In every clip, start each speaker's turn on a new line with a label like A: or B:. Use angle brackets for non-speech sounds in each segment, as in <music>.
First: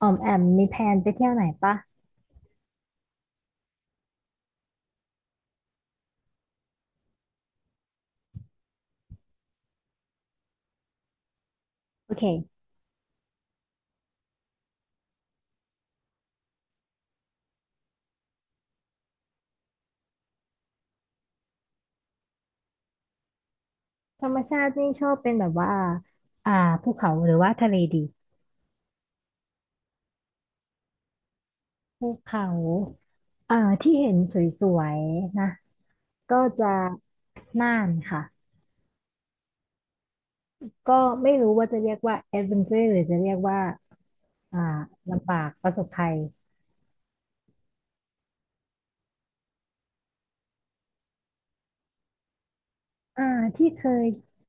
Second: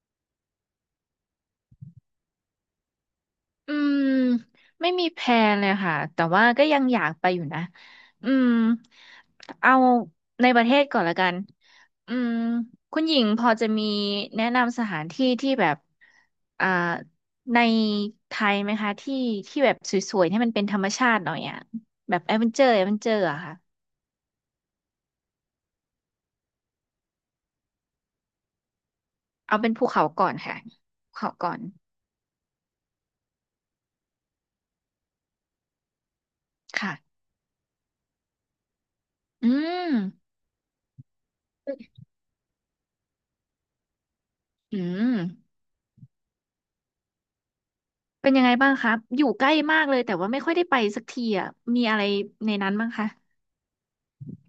A: อ๋อมแอมมีแพลนไปเที่ยวไหนปะ
B: อืมไม่มีแพลนเลยค่ะแต่ว่าก็ยังอยากไปอยู่นะอืมเอาในประเทศก่อนละกัน
A: โอ
B: อื
A: เค
B: มคุณหญิงพอจะมีแนะนำสถานที่ที่แบบอ่าในไทยไหมคะที่ที่แบบสวยๆให้มันเป็นธรรมชาติหน่อยอ่ะแบบแอดเวนเจอร์แอดเวนเจอร์อะค่ะ
A: ธรรมชาตินี่ชอบเป็นแบบว่าอ่าภูเขาหรือว่าทะเลดี
B: เอาเป็นภูเขาก่อนค่ะภูเขาก่อน
A: ภูเขาอ่าที่เห็นสวยๆนะก็จะ
B: ค่ะ
A: น่านค่ะ
B: อืม
A: ก็ไม่รู้ว่าจะเรียกว่าแอดเวนเจอร์หรือจะเรียกว่าอ่า
B: อืม
A: ลำบากประสบภัย
B: เป็นยังไงบ้างครับอยู่ใกล้มากเลยแต่ว่าไม่ค่อยได้ไปสักทีอ่ะ มีอะไรในนั้นบ้างคะ
A: อ่าที่เคย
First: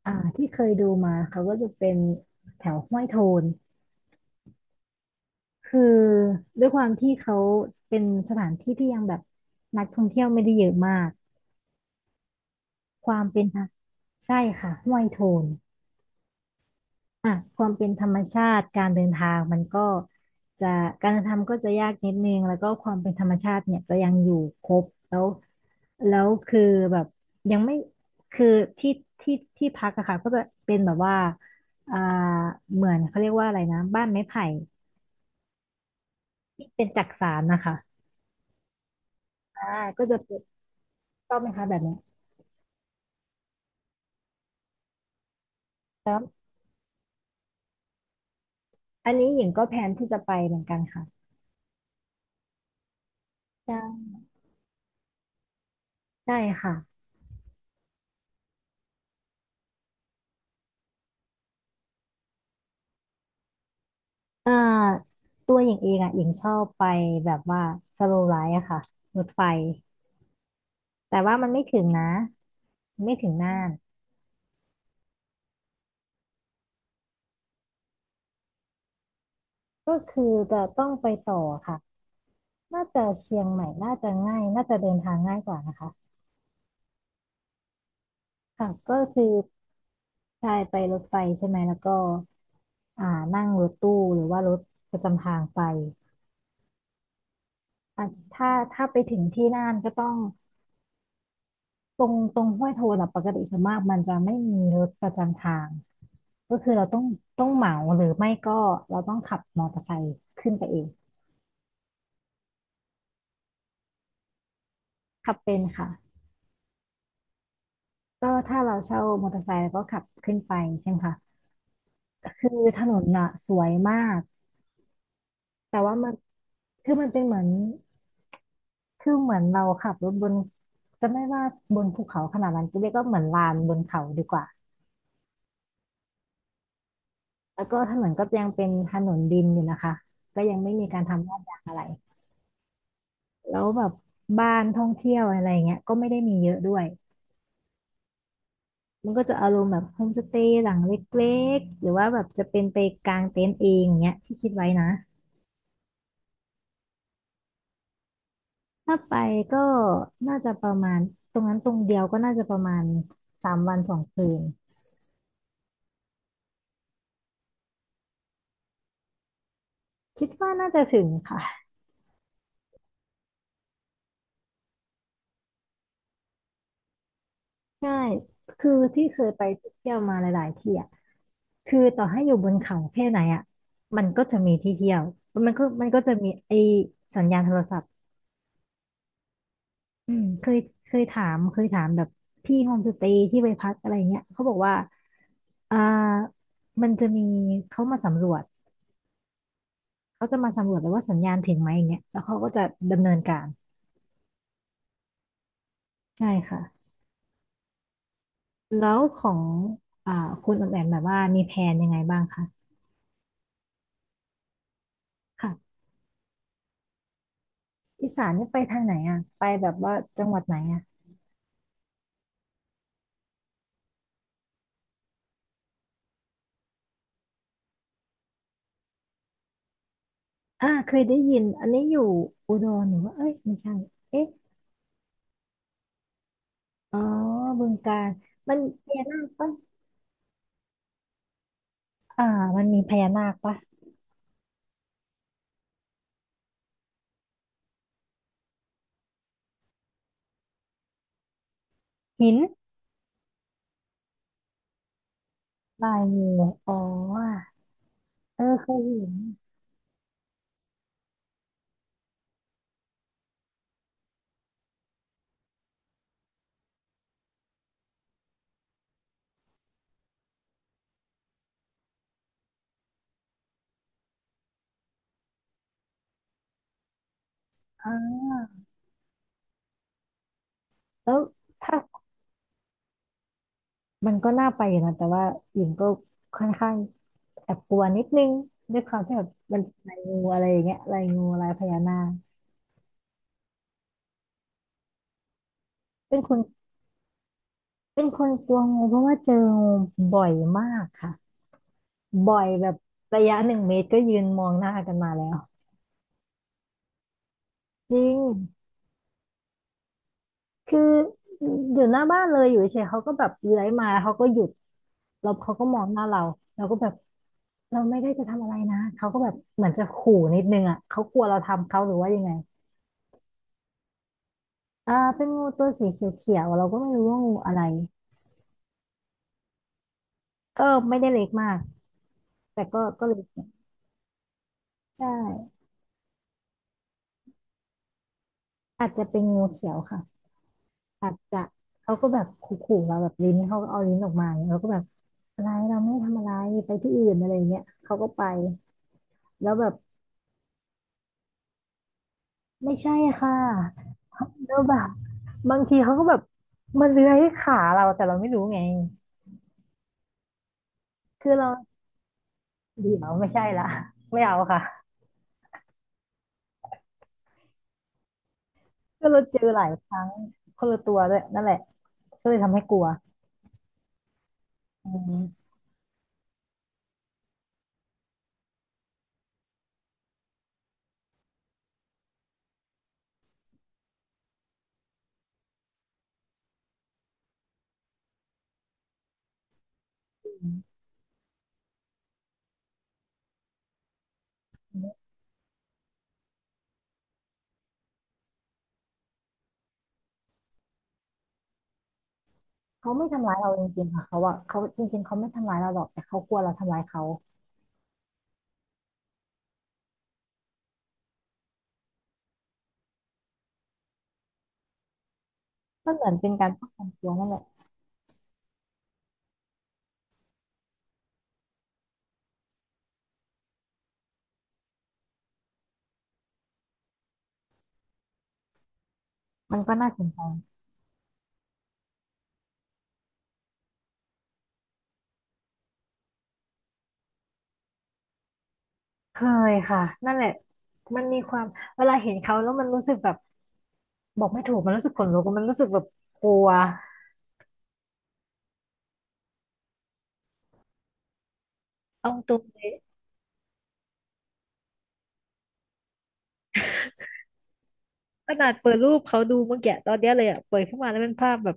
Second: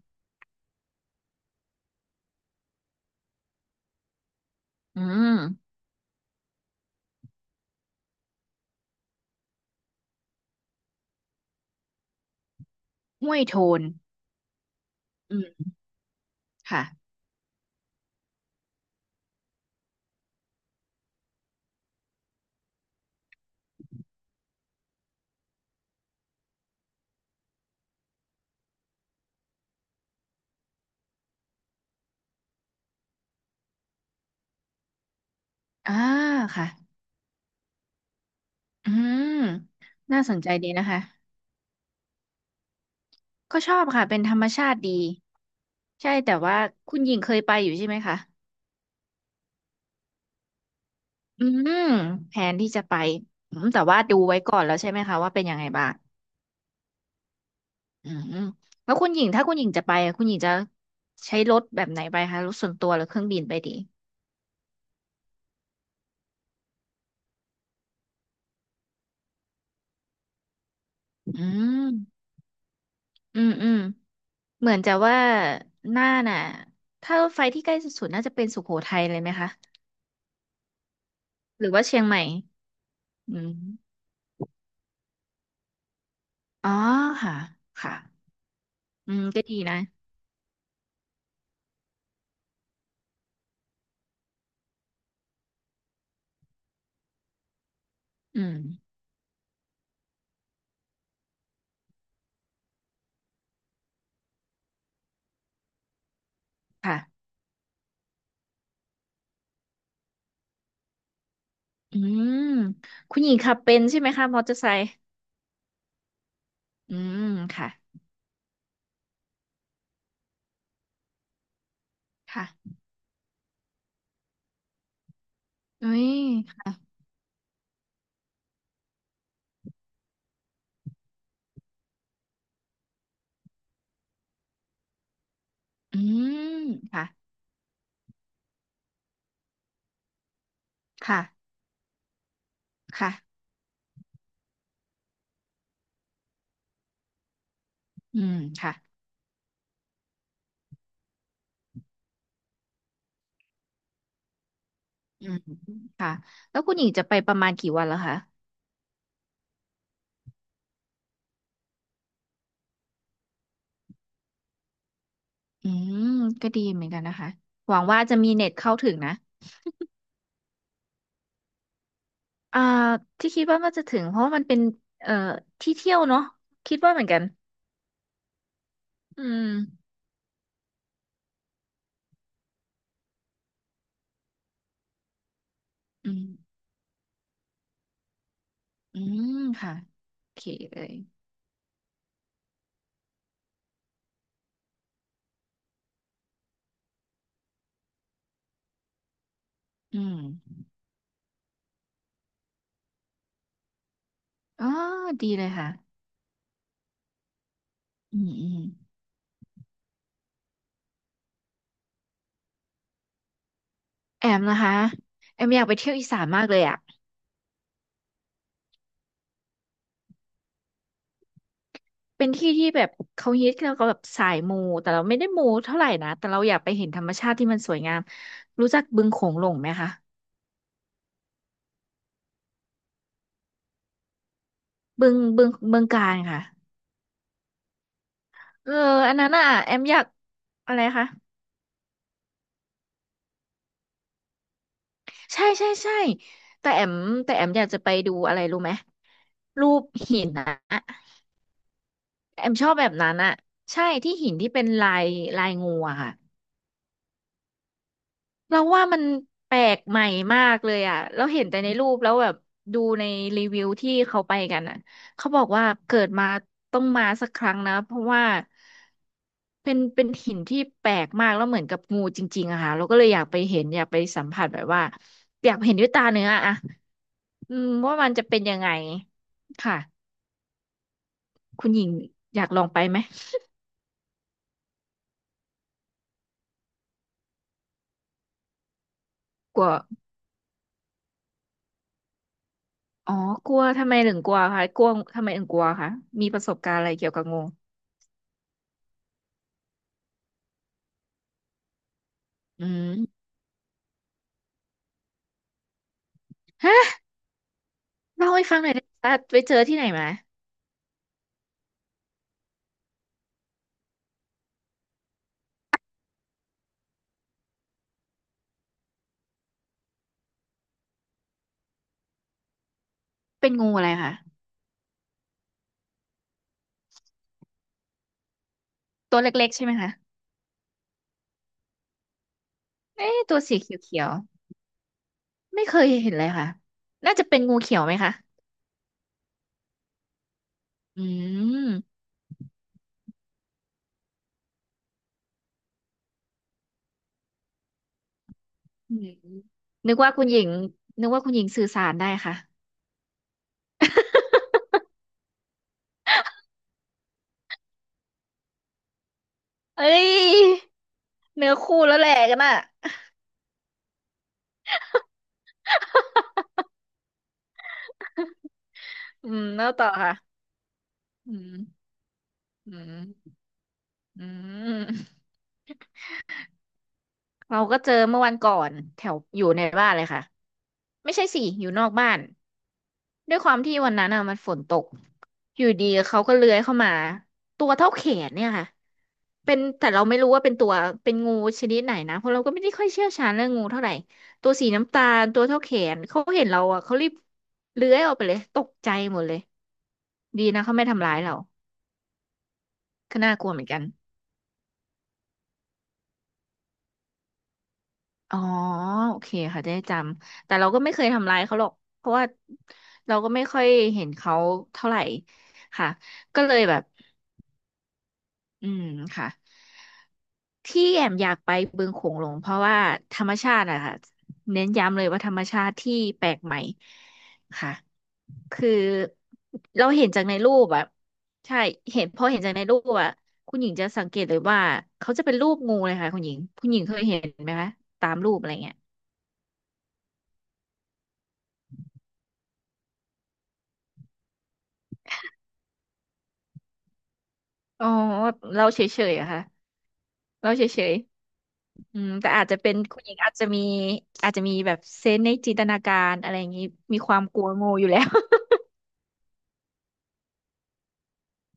A: ที่เคยดูมาเขาก็จะเป็นแถวห้วยโทน
B: อืม
A: คือด้วยความที่เขาเป็นสถานที่ที่ยังแบบนักท่องเที่ยวไม่ได้เยอะมาก ความ
B: ห้ว
A: เป็
B: ย
A: นธ
B: โท
A: รรม
B: น
A: ใช่ค่ะห้วยโท
B: อื
A: น
B: มค่ะ
A: อ่ะความเป็นธรรมชาติการเดินทางมันก็จะการเดินทางก็จะยากนิดนึงแล้วก็ความเป็นธรรมชาติเนี่ยจะยังอยู่ครบแล้วแล้วคือแบบยังไม่คือที่ที่ที่พักอะค่ะก็จะเป็นแบบว่าอ่าเหมือนเขาเรียกว่าอะไรนะบ้านไม้ไผ่
B: อ่า
A: ที่
B: ค่ะ
A: เป็นจักสานนะคะ
B: อืม
A: อ่าก็จะ
B: น่าส
A: เป็
B: น
A: น
B: ใจดีนะคะ
A: ชอบไหมคะแบบเนี้ย
B: ก็ชอบค่ะ เป็นธรรมชาติดี ใช่
A: แล้ว
B: แต่ว่าคุณหญิงเคยไปอยู่ใช่ไหมคะ
A: อันนี้หญิงก็แพลนที่จะไปเหมือนกันค่ะ
B: อืม แผนที่จะไปแต่ว่า
A: ใช่
B: ดูไว้ก่อนแล้วใช่ไหมคะว่าเป็นยังไงบ้าง
A: ใช่ค่ะ
B: อืม แล้วคุณหญิงถ้าคุณหญิงจะไปอะคุณหญิงจะใช้รถแบบไหนไปคะรถส่วนตัวหรือเครื่องบินไปดี
A: อ่าตัวหญิงเองอ่ะหญิงชอบไปแบบว่าสโลว์ไลท์อะค่ะรถไฟแต่ว่า
B: อื
A: มันไม่ถึงนะ
B: ม
A: ไม่ถึง
B: อืม
A: น่า
B: อื
A: น
B: ม เหมือนจะว่าน่านน่ะถ้ารถไฟที่ใกล้สุดๆน่าจะเป็นสุโขทัยเลยไหมคะ
A: ก็คือจะต้องไปต่อ
B: หรือ
A: ค่ะ
B: ว่าเชียงใหม่
A: น่าจะ
B: อื
A: เชียง
B: ม
A: ใหม่น่าจะง่ายน่าจะเดินทางง่ายกว่านะคะ
B: อ๋อค่ะค่ะ
A: ค่ะก็
B: อื
A: คื
B: ม
A: อ
B: ก็ดีนะ
A: ใช่ไปรถไฟใช่ไหมแล้วก็อ่านั่งรถตู้หรือว่ารถประจำทางไปอ่ะ
B: อื
A: ถ้า
B: ม
A: ไปถึงที่น่านก็ต้องตรงห้วยโทนอะปกติส่วนมากมันจะไม่มีรถประจำทาง ก็คือเรา
B: ค่ะ
A: ต้องเหมาหรือไม่ก็เราต้องขับมอเตอร์ไซค์ขึ้นไปเอง
B: อืมคุณหญิงขับเป็นใช่ไหมคะมอเตอร์ไซค์
A: ขับเป็นค่ะ
B: อืมค่ะ
A: ก็ถ้าเราเช่ามอเตอร์ไซค์เราก็ขับขึ้นไปใช่ไหมคะคือ
B: ค่ะ
A: ถนนน่ะสวยมากแต่
B: อุ้
A: ว่า
B: ย
A: มันคือ
B: ค่ะ
A: มันเป็นเหมือนคือเหมือนเราขับรถบนจะไม่ว่าบนภูเขาขนาดนั้นก็เรียกก็เหมือนลานบนเขาดีกว่า
B: อืมค่ะ
A: แล้วก็ถนนก็ยังเป็นถนนดินอยู่นะคะก็ยังไม่มีการ
B: ค่ะ
A: ทำลาดยางอะไร
B: ค่ะ
A: แล้วแบบบ้านท่องเที่ยวอะไรเงี้ยก็ไม่ได้มีเยอะด้วย
B: อืมค่ะ
A: มันก็จะอารมณ์แบบโฮมสเตย์หลังเล็กๆหรือว่าแบบจะเป็นไปกลางเต็นท์เองอย่างเงี้ยที่คิดไว้นะ
B: อืมแล้วคุณหญิงจะไปประมาณกี่วันแล้วคะ
A: ถ้าไปก็น่าจะประมาณตรงนั้นตรงเดียวก็น่าจะประมาณ3 วัน 2 คืน
B: อืมก็ดีเหมือนกันนะคะหวังว่าจะมีเน็ตเข้าถึงนะ
A: คิดว่าน่าจะถึงค่ะ
B: อ่าที่คิดว่ามันจะถึงเพราะว่ามันเป็นเอ่อที่เที่ยวเนาะคิดว่าเหมือนกัน
A: ใช่คือที่เค
B: อื
A: ยไป
B: ม
A: เที่ยวมาหลายๆที่อ่ะคือต่อให้อยู่บนเขาแค่ไหนอ่ะมันก็จะมีที่เที่ยวมันก็
B: อื
A: จะ
B: ม
A: มีไอสัญญาณโทรศัพท์
B: อืมค่ะ
A: อืม
B: โอเค
A: เคย
B: เลย
A: เคยถามแบบพี่โฮมสเตย์ที่ไปพักอะไรเงี้ยเขาบอกว่าอ่า มันจะมีเขามาสำรวจ
B: อืม
A: เขาจะมาสำรวจแล้วว่าสัญญาณถึงไหมอย่างเงี้ยแล้วเขาก็จะดำเนินการ
B: อ๋อดีเลยค่ะ
A: ใช่ค่ะ
B: อืมอืม
A: แล้วของอ่าคุณออมแอมแบบว่ามีแผนยังไงบ้างคะ
B: แอมนะคะแอมอยากไป
A: ค่ะ
B: เที่ยวอีสานมากเลยอ่ะ
A: อีสานนี่ไปทางไหนอ่ะไปแบบว่าจังหวัดไหนอ่ะ
B: เป็นที่ที่แบบเขาฮิตแล้วก็แบบสายมูแต่เราไม่ได้มูเท่าไหร่นะแต่เราอยากไปเห็นธรรมชาติที่มันสวยงามรู้จักบึงโขงหลงไหมคะ
A: เคยได้ยินอันนี้อยู่อุดรหรือว่าเอ้ยไม่ใช่เอ๊ะ
B: บึงกาฬค่ะ
A: อ๋อบึงกาฬมัน
B: เอ
A: มี
B: อ
A: พญา
B: อัน
A: นาค
B: นั้นอ่ะ
A: ปะ
B: แอมอยากอะไรคะ
A: อ่ามันมีพญานาคปะ
B: ใช่ใช่ใช่แต่แอมแต่แอมอยากจะไปดูอะไรรู้ไหมรูปหินนะ
A: หิน
B: แอมชอบแบบนั้นอะใช่ที่หินที่เป็นลายลายงู
A: ลา
B: อะ
A: ย
B: ค่ะ
A: มืออ๋อเออ
B: เรา
A: เคย
B: ว่ามัน
A: เห็น
B: แปลกใหม่มากเลยอะเราเห็นแต่ในรูปแล้วแบบดูในรีวิวที่เขาไปกันอะเขาบอกว่าเกิดมาต้องมาสักครั้งนะเพราะว่าเป็นหินที่แปลกมากแล้วเหมือนกับงูจริงๆอะค่ะเราก็เลยอยากไปเห็นอยากไปสัมผัสแบบว่าอยากเห็นด้วยตาเนื้ออะ อืม
A: อ่
B: ว่ามัน
A: า
B: จะเป็นยังไงค่ะ
A: แล้ว
B: คุณ
A: ถ้า
B: หญิงอยากลองไปไหม
A: มันก็น่าไปอยู่นะแต่ว่าหญิงก็ค่อนข้างแอบกลัวนิดนึงด้วยความที่แบบมั
B: ก
A: น
B: ลัว
A: เป็นลายงูอะไรอย่างเงี้ยลายงูลายพญานาค
B: อ๋อกลัวทำไมถึงกลัวคะกลัวทำไมถึงกลัวคะ
A: เป็น
B: มี
A: ค
B: ป
A: น
B: ระสบการณ์อะไรเกี่ยวกับงู
A: กลัวงูเพราะว่าเจองูบ่อยมากค่ะบ่อย
B: อื
A: แบบระ
B: ม
A: ยะ1 เมตรก็ยืนมองหน้ากันมาแล้ว
B: ฮะ
A: จริ
B: เล่าให้
A: ง
B: ฟังหน่อยได้ไหมคะไปเจอที่ไหนมา
A: คืออยู่หน้าบ้านเลยอยู่เฉยๆเขาก็แบบเลื้อยมาแล้วเขาก็หยุด แล้วเขาก็มองหน้าเราเราก็แบบเราไม่ได้จะทำอะไรนะเขาก็แบบเหมือนจะขู่นิดนึงอ่ะเขากลัวเราทำเขาหรือว่ายังไง
B: เป็นงูอะไรคะ
A: เป็นงูตัวสีเขียวๆเราก็ไม่รู้ว่างูอะไร
B: ตัวเล็กๆใช่ไหมคะ
A: ก็ไม่ได้เล็กมากแต่ก็เล็
B: เอ๊ะ
A: กอ
B: ตัว
A: ยู่
B: สีเขียว
A: ใช่
B: ๆไม่เคยเห็นเลยค่ะน่าจะเป็นงูเขียวไหมคะ
A: อาจจะเป็นงูเขียวค่ะ
B: อื
A: อาจจะเขา
B: ม
A: ก็แบบขู่ๆเราแบบลิ้นเขาก็เอาลิ้นออกมาอย่างเงี้ยเราก็แบบอะไรเราไม่ได้ทำอะไรไปที่อื่นอะไรอย่างเงี้ยเขาก็ไป
B: อืม
A: แล้วแบบ
B: นึกว่าคุณหญิงนึกว่าคุณหญิงสื่อสารได้ค่ะ
A: ไม่ใช่ค่ะแล้วแบบบางทีเขาก็แบบมันเลื้อยขาเราแต่เราไม่รู้ไง
B: เอ้ย
A: คือเรา
B: เนื้อคู่แล้วแหละกันอ่ะ
A: เดี๋ยวไม่ใช่ละไม่เอาค่ะก็เรา
B: อื
A: เจ
B: ม
A: อห
B: แล้
A: ลา
B: ว
A: ย
B: ต่
A: ค
B: อ
A: รั้ง
B: ค่ะ
A: คนละตัวด้วย
B: อื
A: นั่นแหละ
B: ม
A: ก็เลยทำให้
B: อื
A: กลัว
B: มอื
A: อื
B: ม
A: ม
B: เราก็เจอเมื่อวันก่อนแถวอยู่ในบ้านเลยค่ะไม่ใช่สิอยู่นอกบ้านด้วยความที่วันนั้นอ่ะมันฝนตกอยู่ดีเขาก็เลื้อยเข้ามาตัวเท่าแขนเนี่ยค่ะเป็นแต่เราไม่รู้ว่าเป็นตัวเป็นงูชนิดไหนนะเพราะเราก็ไม่ได้ค่อยเชี่ยวชาญเรื่องงูเท่าไหร่ตัวสีน้ำตาลตัวเท่าแขนเขาเห็นเราอ่ะเขารีบเลื้อยออกไปเลยตกใจหมดเลยดีนะเขาไม่ทำร้ายเรา
A: เขาไม่
B: ก็
A: ทำ
B: น่า
A: ร้าย
B: กลั
A: เรา
B: วเห
A: จ
B: มือนกัน
A: ริงๆค่ะเขาอะเขาจริงๆเขาไม่ทำร้ายเราหรอกแต่เขากลัวเราทำร้ายเขา
B: อ๋อโอเคค่ะได้จำแต่เราก็ไม่เคยทำร้ายเขาหรอกเพราะว่าเราก็ไม่ค่อยเห็นเขาเท่าไหร่ค่ะ
A: มันเหมือนเป็น
B: ก็
A: การ
B: เลย
A: ป้อง
B: แบ
A: กั
B: บ
A: นตัวนั่นแหละ
B: อืมค่ะที่แอมอยากไปบึงโขงหลงเพราะว่าธรรมชาติอะค่ะเน้นย้ำเลยว่าธรรมชาติที่แปลกใหม่ค่ะคือ
A: มันก็
B: เรา
A: น่าส
B: เห็
A: น
B: น
A: ใจ
B: จากในรูปอะใช่เห็นจากในรูปอะคุณหญิงจะสังเกตเลยว่าเขาจะเป็นรูปงูเลยค่ะคุณหญิงเคยเห็นไหมคะตามรูปอะไรเงี้ย
A: เคยค่ะนั่นแหละมันมีความเวลาเห็นเขาแล้วมันรู้สึกแบบบอกไม่ถูกมันรู้สึกขนลุกมันรู้สึกแบบกลัว
B: อ๋อเราเฉยๆอะค่ะ เราเฉยๆอื
A: เอา
B: มแต่
A: ตรง
B: อาจจะ
A: เล
B: เป็
A: ย
B: นคุณหญิงอาจจะมีแบบเซนส์ในจินตนาการอะไรอย่างนี้ มีความกลัวงูอยู่แล้ว
A: ขนาดเปิดรูปเขาดูเมื่อกี้ตอนเนี้ยเลยอ่ะเปิดขึ้นมาแล้วเป็นภาพแบบ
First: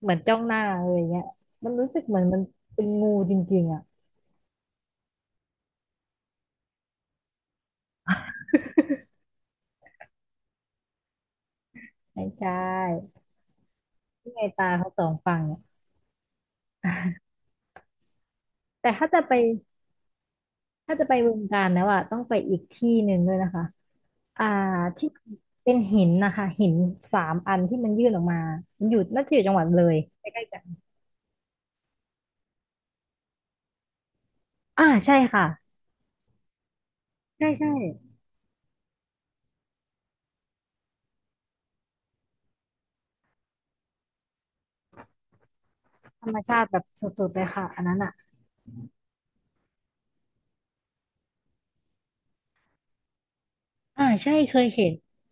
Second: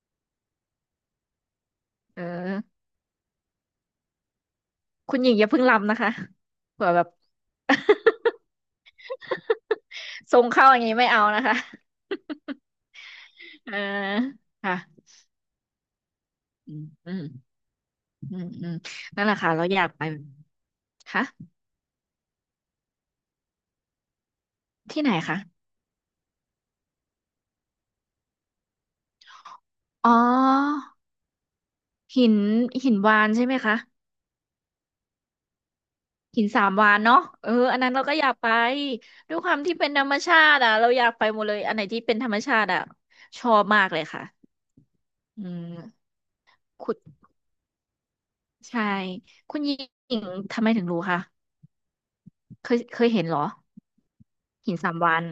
A: เหมือนจ้องหน้าเลยอย่างเงี้ยมันรู้สึกเหมื
B: <laughs>
A: อ
B: เอ
A: นมัน
B: อ
A: เป็นงูจริงๆอ่ะ
B: คุณหญิงอย่าเพิ่งลำนะคะเผื่อแบบ <laughs> ทรงเข้าอย่างนี้ไม่เอานะคะ
A: ไม่ใช่
B: <laughs> เออ
A: ที่ไงตา
B: ค่ะ
A: เขาสองฝั่งเนี่ย
B: อืมอืม
A: <laughs>
B: อืมอืม
A: แต่ถ้าจะ
B: นั่นแห
A: ไป
B: ละค่ะเราอยากไป
A: ถ้าจะไปบึง
B: ค่ะ
A: กาฬแล้วอ่ะต้องไปอีกที่หนึ่งด้วยนะคะอ่า
B: ที่
A: ที่
B: ไหนคะ
A: เป็นหินนะคะหินสามอันที่มันยื่นออกมามันอยู่น่าจะอยู่จังหวัดเลย
B: อ๋
A: ใกล้ๆกัน
B: อ หินหินวานใช่ไหมคะ
A: อ่าใช่ค่ะ
B: หินสามวานเนาะเอ
A: ใช่
B: อ
A: ใช่
B: อันนั้นเราก็อยากไปด้วยความที่เป็นธรรมชาติอ่ะเราอยากไปหมดเลยอันไหนที่เป็นธรรมชาติอ่ะชอบมากเลยค่ะอืม
A: ธรรมชาติแบบ
B: คุณ
A: สุดๆเลยค่ะอันนั้นอ่ะ
B: ใช่คุณหญิงทำไมถึงรู้คะเคยเห็นเหรอ
A: อ่าใช่เคย
B: หิน
A: เห็
B: สา
A: น
B: มวาน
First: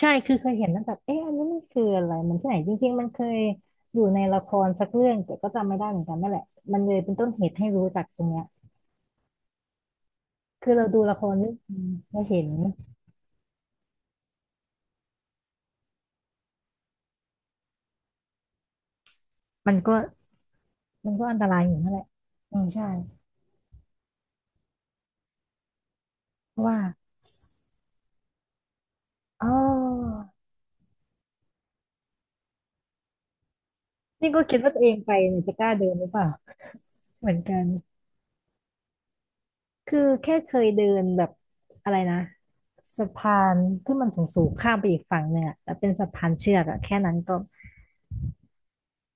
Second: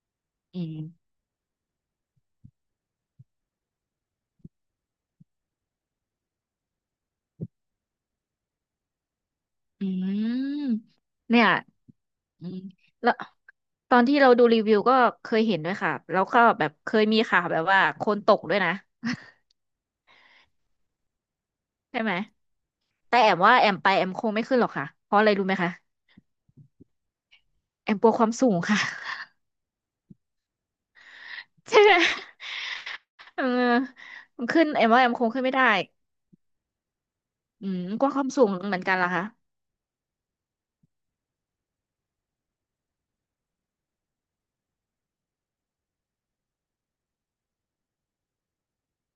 A: ใช่คือเคย
B: อื
A: เห็น
B: ม
A: แล้วแบบเอ๊ะอันนี้มันคืออะไรมันที่ไหนจริงๆมันเคยอยู่ในละครสักเรื่องแต่ก็จำไม่ได้เหมือนกันนั่นแหละมันเลยเป็นต้นเหตุให้รู้จักตรงเนี้ย
B: อื
A: คือ
B: ม
A: เราดูละคร
B: เนี่ย
A: เรื่องนึงเราเห็
B: อื
A: น
B: มแล้วตอนที่เราดูรีวิวก็เคยเห็นด้วยค่ะแล้วก็แบบเคยมีข่าวแบบว่าคนตกด้วยนะ
A: มันก็มันก็อันตรายอยู่นั่นแห
B: ใช่
A: ละ
B: ไหม
A: อืมใช่
B: แต่แอมว่าแอมไปแอมคงไม่ขึ้นหรอกค่ะเพราะอะไรรู้ไหมคะ
A: เพราะว่า
B: แอมกลัวความสูงค่ะ
A: อ๋อ
B: ใช่ไหมเออ
A: นี่ก็
B: มัน
A: คิด
B: ขึ้น
A: ว่าตั
B: แอ
A: วเอ
B: ม
A: ง
B: ว่าแอ
A: ไป
B: มคง
A: เนี่
B: ขึ้
A: ย
B: น
A: จะ
B: ไม่
A: ก
B: ได้
A: ล้าเดินหรือเปล่า <laughs> เหมือนกัน
B: อืมกลัวความสูงเหมือนกันล่ะคะ
A: คือแค่เคยเดินแบบอะไรนะสะพานที่มันสูงๆข้ามไปอีกฝั่งหนึ่งอะแต่เป็นสะพานเชือกอะแค่นั้นก็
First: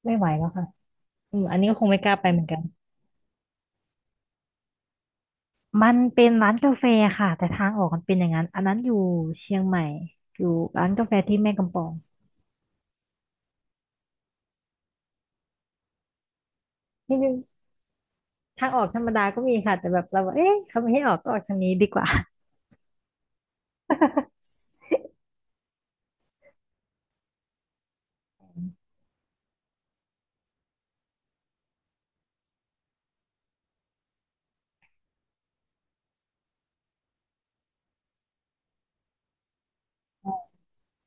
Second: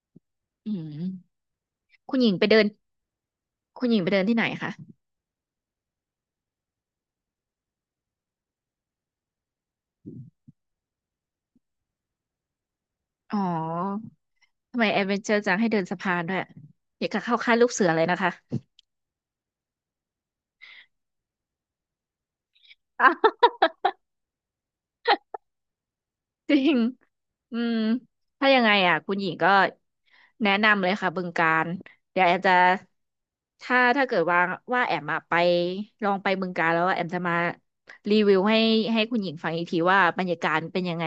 A: ไม่ไหวแล้วค่ะ
B: อืม
A: อืมอันนี้ก็คงไม่กล้า
B: คุณ
A: ไป
B: หญิง
A: เหมื
B: ไป
A: อนกั
B: เดิ
A: น
B: นคุณหญิงไปเดินที่ไหนคะ
A: มันเป็นร้านกาแฟค่ะแต่ทางออกมันเป็นอย่างนั้นอันนั้นอยู่เชียงใหม่อยู่ร้านกาแฟที่แม่กำปอง
B: อ๋อทำไมแอดเวนเจอร์จังให้เดินสะพานด้วยอยาก
A: นี่
B: จะ
A: นึง
B: เข้าค่ายลูกเสือเลยนะคะ
A: ทางออกธรรมดาก็มีค่ะแต่แบบเราบอกเอ๊ะเขาไม่ให้ออกก็ออกทางนี้ดีกว่า
B: อ้าว
A: <laughs>
B: จริงอืมถ้ายังไงอ่ะคุณหญิงก็แนะนำเลยค่ะบึงกาฬเดี๋ยวแอมจะถ้าเกิดว่าแอมอะไปลองไปบึงกาฬแล้วแอมจะมารีวิวให้คุณหญิงฟังอีกทีว่าบรรยากาศเป็นยังไง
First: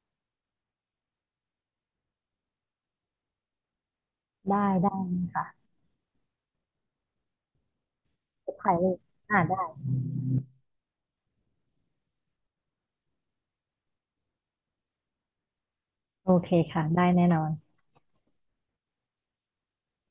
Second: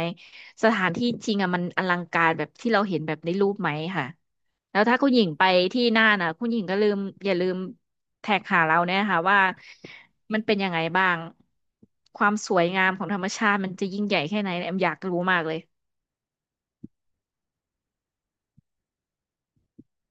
B: สถานที่จริงอ่ะมันอลังการแบบที่เราเห็นแบบในรูปไหมค่ะ
A: ได้
B: แล้ว
A: ได้
B: ถ้าคุณหญิงไป
A: ค่ะ
B: ที่น่านอ่ะคุณหญิงก็อย่าลืมแท็กหา
A: ถ่าย
B: เรา
A: รู
B: เนี่
A: ป
B: ยค่ะ
A: อ่า
B: ว่า
A: ได้
B: มันเป็นยังไงบ้างความสวยงามของธรรมชาติมันจะยิ่งใหญ่แค่ไหนแอมอยากรู้มากเลย
A: โอเคค่ะได้แน่นอน